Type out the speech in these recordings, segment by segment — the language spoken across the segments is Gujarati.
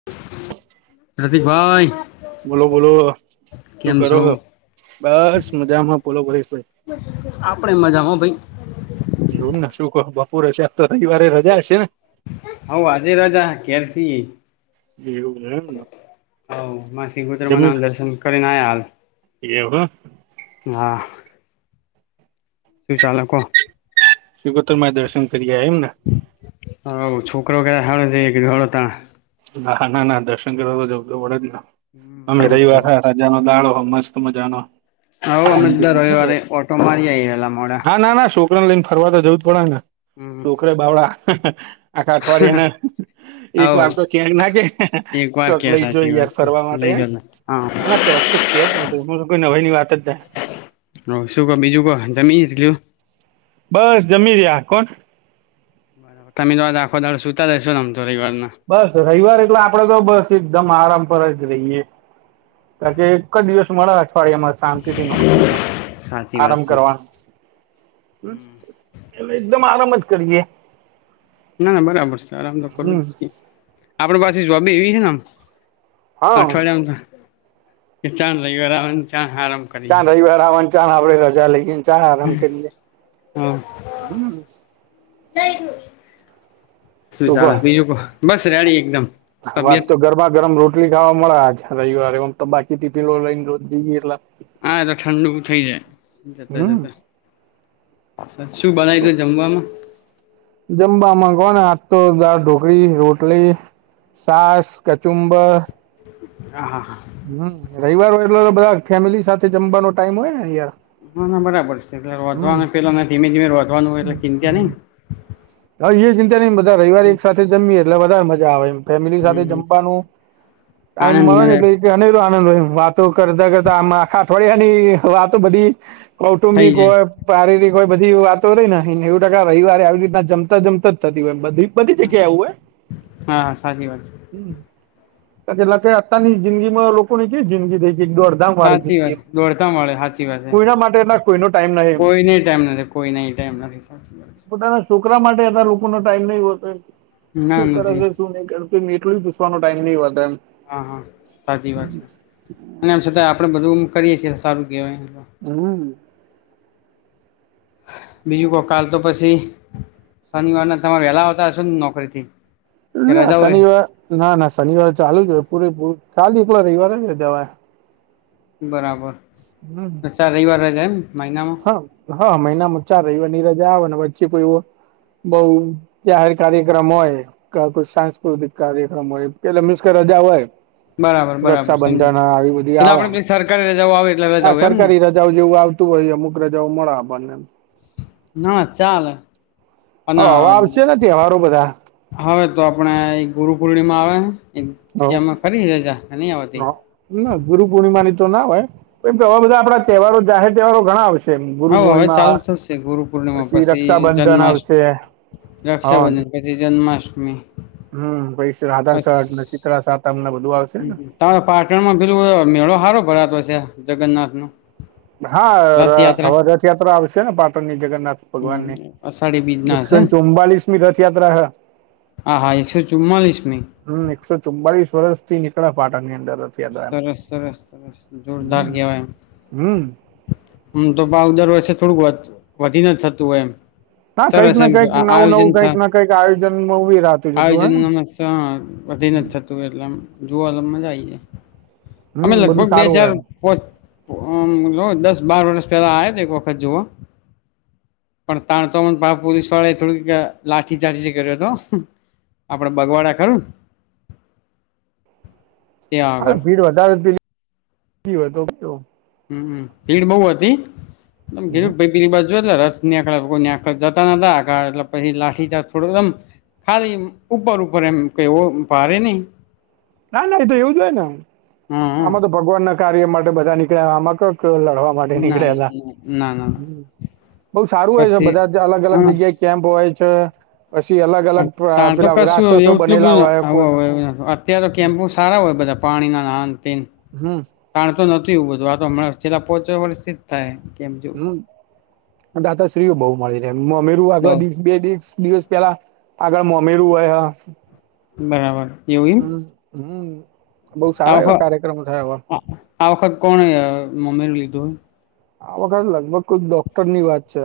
[unintelligible] [unintelligible] બોલો બોલો. શું કેમ કરો છો બસ મજામાં બોલો પોલીસ ભાઈ. આપડે મજામાં હા ભાઈ. જોવુંને શું કહુ બપોરે હશે આ તો રવિવારે રજા હશે ને? હ આજે રાજા ઘેર સિ. એવું એમને હ મા શ્રીકોતર માં ના જમી દર્શન કરીને આયા હાલ. એવું હ. હા શું ચાલ કો? સિકોતરમાં એ દર્શન કરીઆયા એમ ને. હઓ છોકરો કે હવે જઈએ તાણ ના ના ના દર્શન કરવા તો જવુ તો પડે જ ના અમે જવું જ રવીવાર. પડે મજાનો દાળો હો મસ્ત મજાનો. હવ અમે દર રવિવારે ઓટો મારી આઈ વેલા મોડા હા ના ના શો ને લઈને ફરવા તો જવું જ પડે ને હમ છોકરે બાવળા. આખા અઠવાડિયેના એક હવ વાર ક્યાંક ના કે એક વાર ચોક કે લઈ જોય સાચી વાત યાર છે ફરવા માટે લઈ જને હા ના ના ચોક્કસ કે જ નહી તો કોઈ નઈ ની વાત જ નહી. હ, સુકો બીજુ કો તમે ઇઝ કીધું બસ જમી રહ્યા કોણ બરાબર તમે તો આજ આખો દાડો સુતા જ હશો ને રવીવાર ના બસ રવિવાર એટલે આપડે તો બસ એકદમ આરામ પર જ રહીએ કારણ કે એક જ દિવસ મળે અઠવાડિયામાં શાંતિ થી નોકરીનો સાચી વાત આરામ છે કરવાનો એટલે એકદમ આરામ જ, કરીએ ના ના બરાબર છે. આરામ તો કરું હમ જ આપડે પાસે જોબી એવી છેને, હે હા અઠવાડિયામાં તો ચાન રવિવાર આવ ને આરામ, કરીએ ચાણ રવિવાર આવન ચાણ આપડે રજા લઈએ ચાણ આરામ કરીએ હ શું ચાલ બીજું કો બસ રેડી એકદમ હા વાત તબિયત તો ગરમા ગરમ રોટલી ખાવા મળ આજ રવિવારે ઓમ તો બાકી ટિફિનો લઈને રોજ જઈએ એટલ હા એતો ઠંડુ થઇ જાય, જતા હમ જતા. શું બનાય તું જમવામાં જમવામાં કોને હાથ, તો દાળ ઢોકળી રોટલી છાશ કચુંબર હા હા હા. હમ્મ રવિવાર હોય, એટલે બધા ફેમિલી સાથે જમવાનો ટાઈમ હોય ને યાર. ના ના બરાબર છે, એટલે હમ રોધવાના પેલાને ધીમે ધીમે રોધવાનું એટલે ચિંંત્યા નઈ હવે એ ચિંતા નઈ બધા રવિવારે એક સાથે જમીએ એટલે વધારે મજા આવે એમ ફેમિલી સાથે હમ જમવાનું ટાઈમ મળે ને એટલે અનેરો આનંદ હોય એમ વાતો કરતા કરતા આમ આખા અઠવાડિયાની વાતો બધી થઈ કૌટુંબિક જાય હોય, પારીરિક હોય બધી વાતો રઈને નેઉ ટકા રવિવારે આવી રીતના જમ મતા જમતા જ થતી હોય બધી બધી જગ્યા આવું હોય. હા હા સાચી વાત છે હ એટલા કે અત્યારની જિંદગી માં લોકોની કેવી જિંદગી થઈ છે, એક દોડ સાચી વાત દોડતા મળે હાચી વાત છે. કોઈના માટે એટલા કોઈનો ટાઈમ નહિ કોઈ ને ટાઇમ નથી કોઈ ન ટાઈમ નથી સા [unintelligible] રા માટે લોકો નો ટાઈમ નહિ હોતો, છે ના શું કરે નથી છે. એટલું પૂસવાનો ટાઈમ નહિ હોતા એમ હા હા સાચી વાત છે અને આમ છતાં આપણેે બધું કરીએ છીએ, સારું કહેવાય. હમ્મ. બીજું કો કાલ તો પછી શનિવારના, તમારે વેલા આવતા હશો ને નોકરી થી. ના શનિવાર ના ના શનિવાર ચાલુ જ હોય, પૂરે પૂરું ખાલી એકલો રવિવારે જ હોય. બરાબર હમ્મ અરછા રવિવાર રજા એમ મહિનામાં હા હા મહિનામાં ચાર રવિવાર ની રજા આવે ને વરચે કોઈ એવો બઉ જાહેર કાર્યક્રમ હોય ક કોઈ સાંસ્કૃતિક કાર્યક્રમ હોય એટલે મિશ કે રજા હોય. બરાબર બરાબર સમજી રક્ષાબંધન આવી બધી એટલે આવ આપડે સરકારી રજાઓ આવે એટલે આ રજાઓ એમ ને સરકારી ર [unintelligible] જેવું આવતું હોય અમુક રજાઓ મળે આપણને. હ ચાલે હ અને હવ આવશેને તહેવારો બધા હવે તો આપડે એ ગુરુ પૂર્ણિમા આવે હે એમાં ખરી રજા નહી, આવતી. ના ગુરુ પૂર્ણિમાની તો ના હોય પણ તો હવે બધા આપડા તહેવારો જાહેર તહેવારો ઘણા આવશ હ હવે ગુરુપૂર્ણિમા ચાલુ થશે ગુરુ પૂર્ણિમા પછી રક્ષાબંધન જન્માષ્ટમી આવશે. રક્ષાબંધન પછી જન્માષ્ટમી હમ્મ પૈ રાધન છટ, શીતળા સાતમ ને બધું. આવશે ને તમાર પાટણમાં પેલું મેળો સારો ભરાતો હશે, જગન્નાથ નો. હા, રથયાત્રા હવે રથયાત્રા આવશે ને પાટણની જગન્નાથ હમ ભગવાનની અષાઢી બીજ ના હશે એકસો ને ચુમ્બલીસ મી રથયાત્રા હે. હા, હા એકસો ચુમ્માલીસ મી. હમ્મ. એકસો ચુમ્બાળીસ વર્ષ થી નીકળા પાટણની અંદર. રથયાત્રા સરસ-સરસ-સરસ જોરદાર હમ કેવાય એમ. હમ હમ્મ. તો ભાવ દર વર્ષે થોડુંક વધ વધીને થતું એમ. હા કંઈક સરસ ને એમ, કંઈક આ નવું આયોજન નવું કંઈક સા ને કંઈક આયોજન ઉભી રાતું જતું હોય આયોજન [unintelligible] ને એટલે આમ જોવા [unintelligible] મજા આઈ જાય. અમે હમ બધું લગભગ બે સારું હોય હજાર એમ પોચ અમ્મ જોવો દસ બાર વર્ષ પહેલા આયા તા એક વખત જોવા. પણ તાણ તો મન પા પોલીસવાળાએ થોડીક લાઠીચાર્જ એઈ કર્યો તો. આપડે બગવાડા ખરું ન? ત્યાં અરે આગળ ભીડ વધારે [unintelligible] તો કહ્યો. હમ્મ. ભીડ બહું વધી? [unintelligible] પીલી બાજુ [unintelligible] ખાલી ઉપર-ઉપર એમ કેય હો ભારે નહીં. ના, ના એ તો એવું જ હોય ને, હા હા આમાં તો ભગવાન ના કાર્ય માટે બધા નીકળ્યા, આમાં કક લડવા માટે ના નીકળેલા, ના ના ના હમ્મ. બહું સારું હોય છે, પછી બધા જ અલગ-અલગ હા જગ્યાએ કેમ્પ હોય છે પછી અલગ અલગ પ- તા તો પેલા કશું રાક્ષસો બનેલા હોય કો [unintelligible] ત્યારે કેમ્પો સારા હોય બધા, પાણીનાના આન તેન. હમ તાણ તો નથી એવું બધું, આ તો હમણાં છેલ્લા પોચા વર્ષ થી થાય હે કેમ્ચુ હમ દાતાશ્રીઓ બહુ મળી રહે. મોમેરું આગલા દિ બે દિસ દિવસ પહેલા આગળ મોમીરું હોય હ બરાબર. એવું એમ હમ્મ-હમ્મ. આ વખ આ વખત કોણ મોમીરું લીધું? આ વખત લગભગ કોઈક ડોક્ટર ની વાત છે.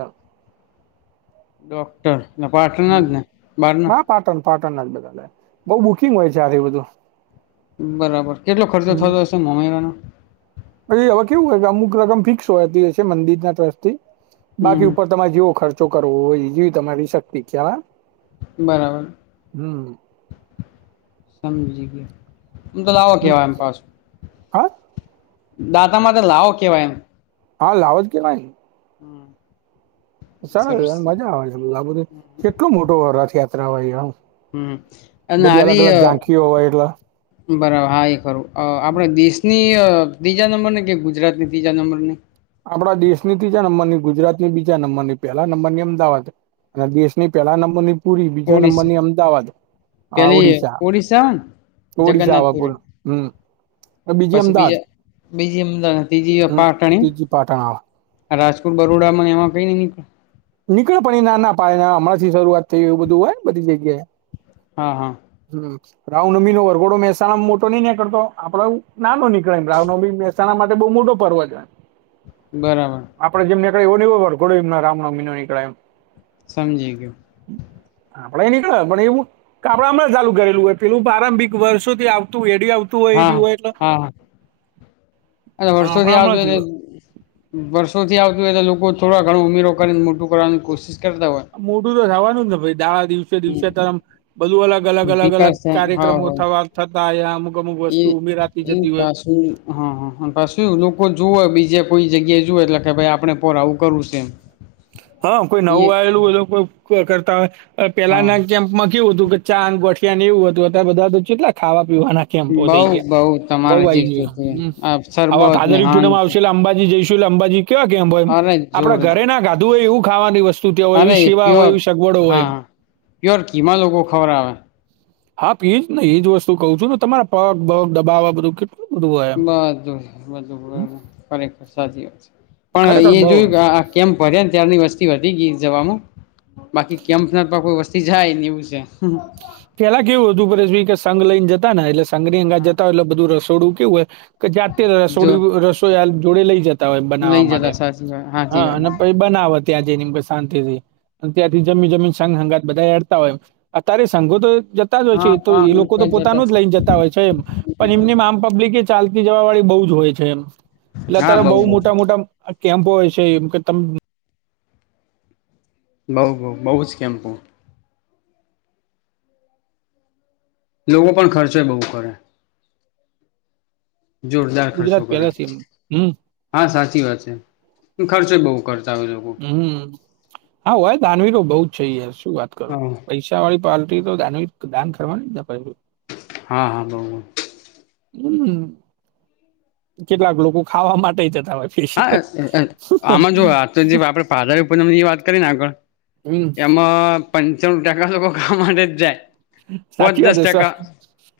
ડોક્ટર, ને પાટનર જ ને, બાર ના? પાટણ-પાટણ જ બધા [unintelligible] બઉ બુકિંગ હોય છે આથી બધું. બરાબર. કેટલો ખર્ચો થતો હશે મોમરાનો? પેલી હવે કેવું હોય કે અમુક રકમ ફિક્સ હોયતી હશે મંદિર ના ટ્રસ્ટ થી, હમ બાકી હમ ઉપર તમારે જેવો ખર્ચો કરવો હોય, જેવી તમારી શક્તિ કયા બરાબર. સમજી ગયા. આમ તો લાવો હમ કેવાય એમ પાસ હા? દાતામાં તો લાવો કેવાય એમ. હા લાવ જ કેવાયન. હમ્મ. [unintelligible] મજા આવે છે બધું, આ બધું કેટલું મોટો રથયાત્રા હોય આમ. હમ અને બધી આરી અલગ-અલગ ઝાંખીઓ હોય એટલે બરાબર હા એ ખરું. આપણે દેશની અહ તીજા નંબર ની કે ગુજરાતની તીજા નંબરની? આપણા દેશની તીજા નંબર ની, ગુજરાતની બીજા નંબર ની, પહેલા નંબર ની અમદાવાદ. અને દેશની પહેલા નંબર ની પુરી, બીજા ઓડિશા નંબરની અમદાવાદ. આ પેલી ઓડીશા. ઓડિશા આવે ને ઓડિશા આવા પૂર, જગન્નાથપુરી હમ્મ. ને બીજી પછી અમદાવાદ. બીજા બીજી અમદાવાદ હમ્મ, તીજી પાટણ હા. આ રાજકોટ બરોડામાં એમાં કંઈ નઈ નીકળે? નીકળે પણ ઈ ના પાયેના, હમણાંથી શરૂઆત થઈ એવું બધું હોય ને બધી જગ્યાએ. હા, હા. હમ્મ. રાવનમીનો વરઘોડો મહેસાણામાં મોટો નઈ નીકળતો આપડે નાનો નીકળે રાવનમી માટે બહુ મોટો પર્વ જ હોય. બરાબર. આપડે જેમ નીકળી એવ નીવ ઘોડ એમ રામનોમીનો નીકળે એમ. સમજી ગયો. હમ. આપણે નીકળે પણ એવું ક આપડા હમણાં ચાલુ કરેલું હોય પેલું પ્રારંભિક વર્ષોથી આવતું એડી આવતું હોય એથી હા હોય એટલે હા, અને વર્ષોથી આપડા હમણાંથી આવજોને. હોય. વર્ષો થી આવતી હોય તો લોકો થોડા ઘણો ઉમેરો કરીને મોટું કરવાની કોશિશ કરતા હોય. મોટું તો થવાનું જ ને ભાઈ દા દિવસે દિવસે તોમ બધું અલગ અલગ અલગ અલગ વિકાસ થાય હા કાર્યક્રમો હોય થવા થતા એ અમુક અમુક એ વસ્તુ ઉમેરાતી એ જતી હોય. પાછું હા હા પાછું લોકો જોવે હોય બીજે કોઈ જગ્યાએ જુ એટલે કે ભાઈ આપડણે પોર આવું કરવું છે એમ. હા કોઈ નવું એ આવેલું હોય કો કરતા હો, હા પેલાના કેમ્પમાં કેવું હતું ચાંગ ગોઠિયા ને એવું હતું અત્યારે બધા તો કેટલા ખાવા પીવા નાખ. કેમ બહ બઉ થઈ ગયા, બઉ બઉ તમારે જે ભાઈ જો જોતું હોય હમ, આ હવે સરબત ને હા ભાદરીપુરમાં આવશે એટલે અંબાજી જઈશું એટલે અંબાજી. કેવા કેમ હોય એમ, અરે આપણા જોરદાર ઘરે ના ગાધુ એવું ખાવાની વસ્તુ ત્યાં હોય હા એવી એ સિવા હોય પ્યોર એવી સગવડો હોય એમ. હા પ્યોર કીમાં લોકો ખવરાવે. હા એજ ને એજ વસ્તુ કવ છુંને તમારા પગ બગ દબાવવા બધું કેટલું. બધું હોય એમ. બધું છે હમ, બધું બ ખરેખર સાચી વાત છે, પણ ખરેખર એ બઉ જોયું કે આ કેમ ફર્યા ને ત્યારની વસ્તી હતી ગી જનું. બાકી કેમ્પના કોઈ વસ્તી જાય ને એવું છે. પેલા કેવું હતું પરેશ કે સંઘ લઈને જતા ને એટલે સંઘની અંગાજ જતાટલે બધું રસોડું કેવું હોય, કે જાતે જો રસોડું રસોઈ જોડે લઈ જતા. હોય લઈ બનાવવા માટે, જતા સાચી વાત હ સાચી વાત અને પછ બનાવો ત્યાં જઈને શાંતિથી, ત્યાંથી જમી જમીન સઘ સંગાત બધા હડતા હોય. અત્યારે સંઘો તો જતા જ હોય છે હા તો હા એ લોકો તો જતા પોતાનું જ લઈને જતા હોય છે, એમ પણ એમને આમ પબ્લિક એ ચાલતી જવા વાળી બહુ જ હોય છે એમ, એટલે અ હા ત્યારે બઉ બહુ બઉ મોટા મોટા આ કેમ્પો હોય છે એમ કે ત બઉુ બઉુ બહુ જ કૅમ્પો. લોકો પણ ખર્ચો બહુ કરે. જોરદાર ગુજરાત ખર્ચો કરે. પહેલા છે એમ હમ હા સાચી વાત છે, ખર્ચે બહુ ખર્ચા આવે લોકો. હમ હા હોય દાનવીરો બહ જ છે યાર શું વાત કરો હા પૈસા. વાળી પલ્ટી તો દાન કરવારની જ. હા હા બહ બ. હમ, કેટલાક લોકો ખાવા માટે જતા હોય છે. હા આમાં જો આ તો જે આપડે પાદારી પૂનમ ની વાત કરીને આગળ, હમ એમાં પંચાણું ટકા લોકો ક માટે જ જાય. પોચ સાચી વાત દસ છે સર ટકા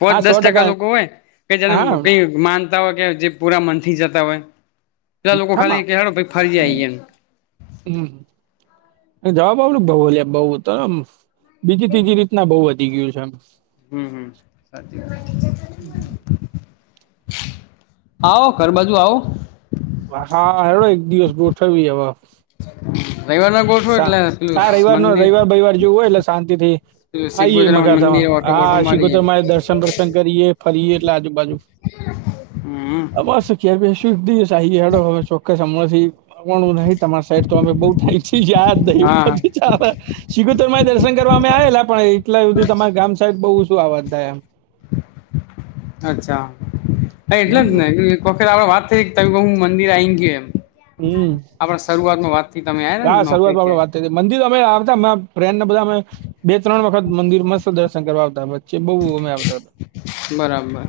પોચ હા સો દસ ટકા લોકો હોય, કે જેને હા કઈ માન હોય કે જે પૂરા મન થી જતા હોય, પેલા લોકો ખાલી કેડ ફરી જએમ. હ, જવાબ આવડ બઉલ બઉ તમ બીજી ત્રીજી રી ના બહુ વધી ગયું છે એમ. હમ હમ સાચી વાત. આવો ઘર બાજુ આવો. હા હડો એક દિવસ ગોઠવી હ. [inaudible] ગોઠવો એટલે પેલું હા રવિવાર ન મંદિર રવિવાર બવવાર જોવું હોય એટલે શાંતિ થી. પેલું શીખ આઈ ગુજરાત મકાથમાં મંદિરે ઓટો બોટો હા મારીએ શિગોતર મારે દર્શન દર્શન કરીએ ફરીયે એટલે આજુબાજુ. [inaudible] [unintelligible] સુ [unintelligible] દઈહી હડો અમે ચોક્કસ હમણાંથી ન તમાર સાઈડ તો અમે બવ થઈ [unintelligible] હા સિકોતર માં દર્શન કરવા અમે આવેલા પણ એટલા સુધી તમારા ગામ સાહેબ બહુ બધુ આવવાજ થાય, અચ્છા એટલે જ હમ ને વખત આપડે વાત થઈ ત હું મંદિર આ આવી ગયું એમ હમ્મ આપણે શરૂઆત ન વાત થી તમે આવ ને નોકરી આપણે ત્યારે વાત થઈ હતી મંદિર અમે આવતા ફ્રેનને બધા અમે બે ત્રણ વખત મંદિર મસ્ત દર્શન કરવા આવતા વચ્ચે બહુ અમે આવતા હતા, બરાબર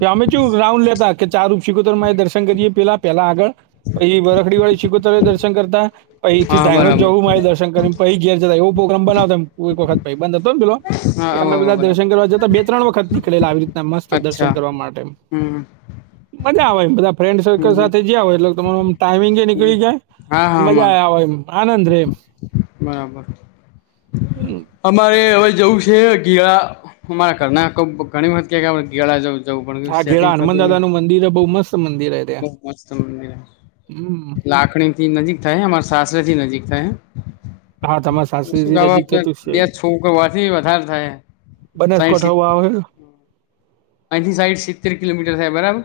કે અમે શું રાઉન્ડ લેતા કે ચાર સીકતેર મા એ દર્શન કરીએ પેલા પેલા આગળ પહીં વરખડી વાળી શિકોતા દર્શન કરતા પછ એ થી હા ધાણો જવું બરાબર મારે દર્શન કરીને પછી ઘેર જતા એવો પોગ્રામ બનાવ કોઈ વખ ભાઈબંધ હતો પેલો હા એ અમે હા બધા દર્શન બરાબર કરવા જતા બે ત્રણ વખતથી નીલા આવી રીતના મસ્ત દર્શન અચ્છા કરવા માટે હમ મજા આવે બધા, ફ્રેન્ડ સર્કલ હમ સાથે જયા હોય એટલે તમારો આમ ટાાઈમિંગ એ હમ નીકળી હા હા જાય મજા આવે અમારે હોય એમ આનંદ રે બરાબર હમ. અમારે હવે જવું છે, ગેળા અમારા કરણાકો ઘણી વત ક ગેળા જવું જવું પણ હા, ઘેડા સેટિંગ હનુમાન થતું ન દાદા નું મંદિર બહુ મસ્ત મંદિર હ બહુ ત્યાં- મસ્ત મંદિર હમ્મ લાખણી થી નજીક થૈ હમાર શસરજીથી નજીક થ હૈ હા તમાસ સાસ્રી નજીક થતું છે બે છોકવાથી વધારે થાય બનાસકાંઠા આવે અથી સાઈડ સિત્તેર કિલોમીટર થાય બરાબર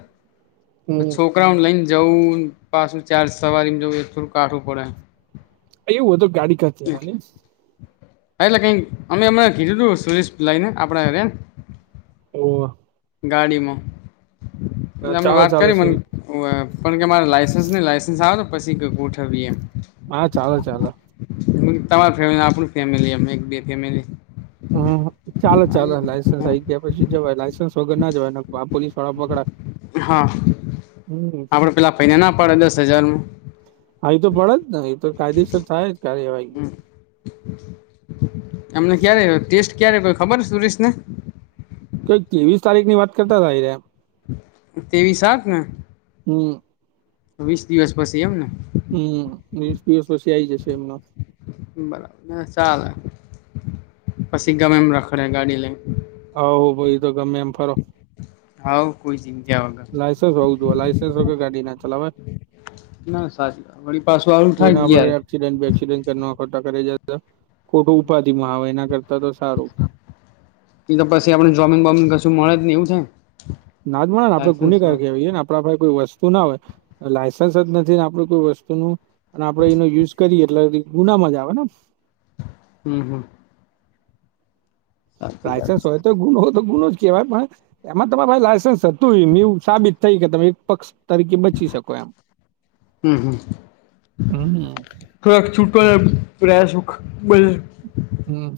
હમ છો છકરાઉડ લઈને જવું પાછું ચાર્જ સવારીને જવું એ થોડું કાઢવું પડે એવું હતું ગાડી કાચવા ને હા, એટલે કંઈક અમે એમણે કીધુંતૂ સુરેશ લઈને આપણેને ઓ ગાડીમાં એટલે અમને વાત કરી સુ મને પણ કે મારે લસન્સ નહી લાયસન્સ આવે ને પછી કઈક ઉઠવી એમ હા, ચાલો ચાલો તમા ફેમ આપ ફેમિલી એક બે ફેમિલી હમ્મ ચાલો ચાલો લાયઇસન્સ આ આવી ગયા પછી જવાય લાયસન્સ છોગર ના જવાય પોલીસ વાળા પકડા હમ્મ પહેલા ફેને ના પડે દસ હજારમાં હા, એ તો પળે જ ને એ તો કાયદેસર થાય જ કાર્યવાહી એમને ક્યારે ટેસ્ટ ક્યારે કોઈ ખબર સુુરિશ ને તોઈ ત્રેવીસ તારીખ ની વાત કરતા એ તેવી સાત ને? હમ્મ વીસ દિવસ પછી એમ ને હમ્મ વીસ દિવસ પછી આ આવી જશે એમનો બરાબર ચાલે પછી ગમે એમ રખડે ગાડી લઈને આવ ભાઈ તો ગમે એમ ફરો આવવ કોઈ શીખ્યા હો લાયસન્સ હોવું જોએ લાયસન્સ વગર ગાડી ના ચલાવે ના સાચું વા વળી પાછું આવુ કોઈને થાય ગા આપણે એક્સિડન્ટ બેક્સિડન્ટ કરતા કરે જ તો ખોટું ઉપાદી માં આવે એના કરતા તો સારું એ તો પછી આપડ જોમિન બોમીંગ કશું મળે ને એવું છ. ના જ મ આપડે ગુનેગ કહેવીયએ ને આપ પાસે કોઈ વસ્તુ ના હોય. લાયસન્સ જ નથી ને આપણું કોઈ વસ્તુનું અને આપડે એનો યુઝ કરીએ એટલે ગુનામાં જ આવે ને- હમ હમ. સાચી વાત પ્રાયસન્સ છે હોય તો ગુણ હો તો ગુણ જ કેવાય એમાં તમારે ભાઈ લાયન્સ હતું એવું સાબિત થઈ કે તમે એક પક્ષ તરીકે બચી શકો એમ હમ હમ હમ થોડાક છૂટોને પ્રયાસ બ હમ.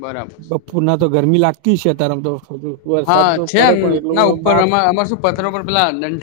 બરાબર છે બપોર ના તો ગરમી લાગતી છે, અ ત્યારેમ તો વરસાદ હા તો છે પડે પણ ના એટ ઉપર માપ અમા અમાર શું [unintelligible]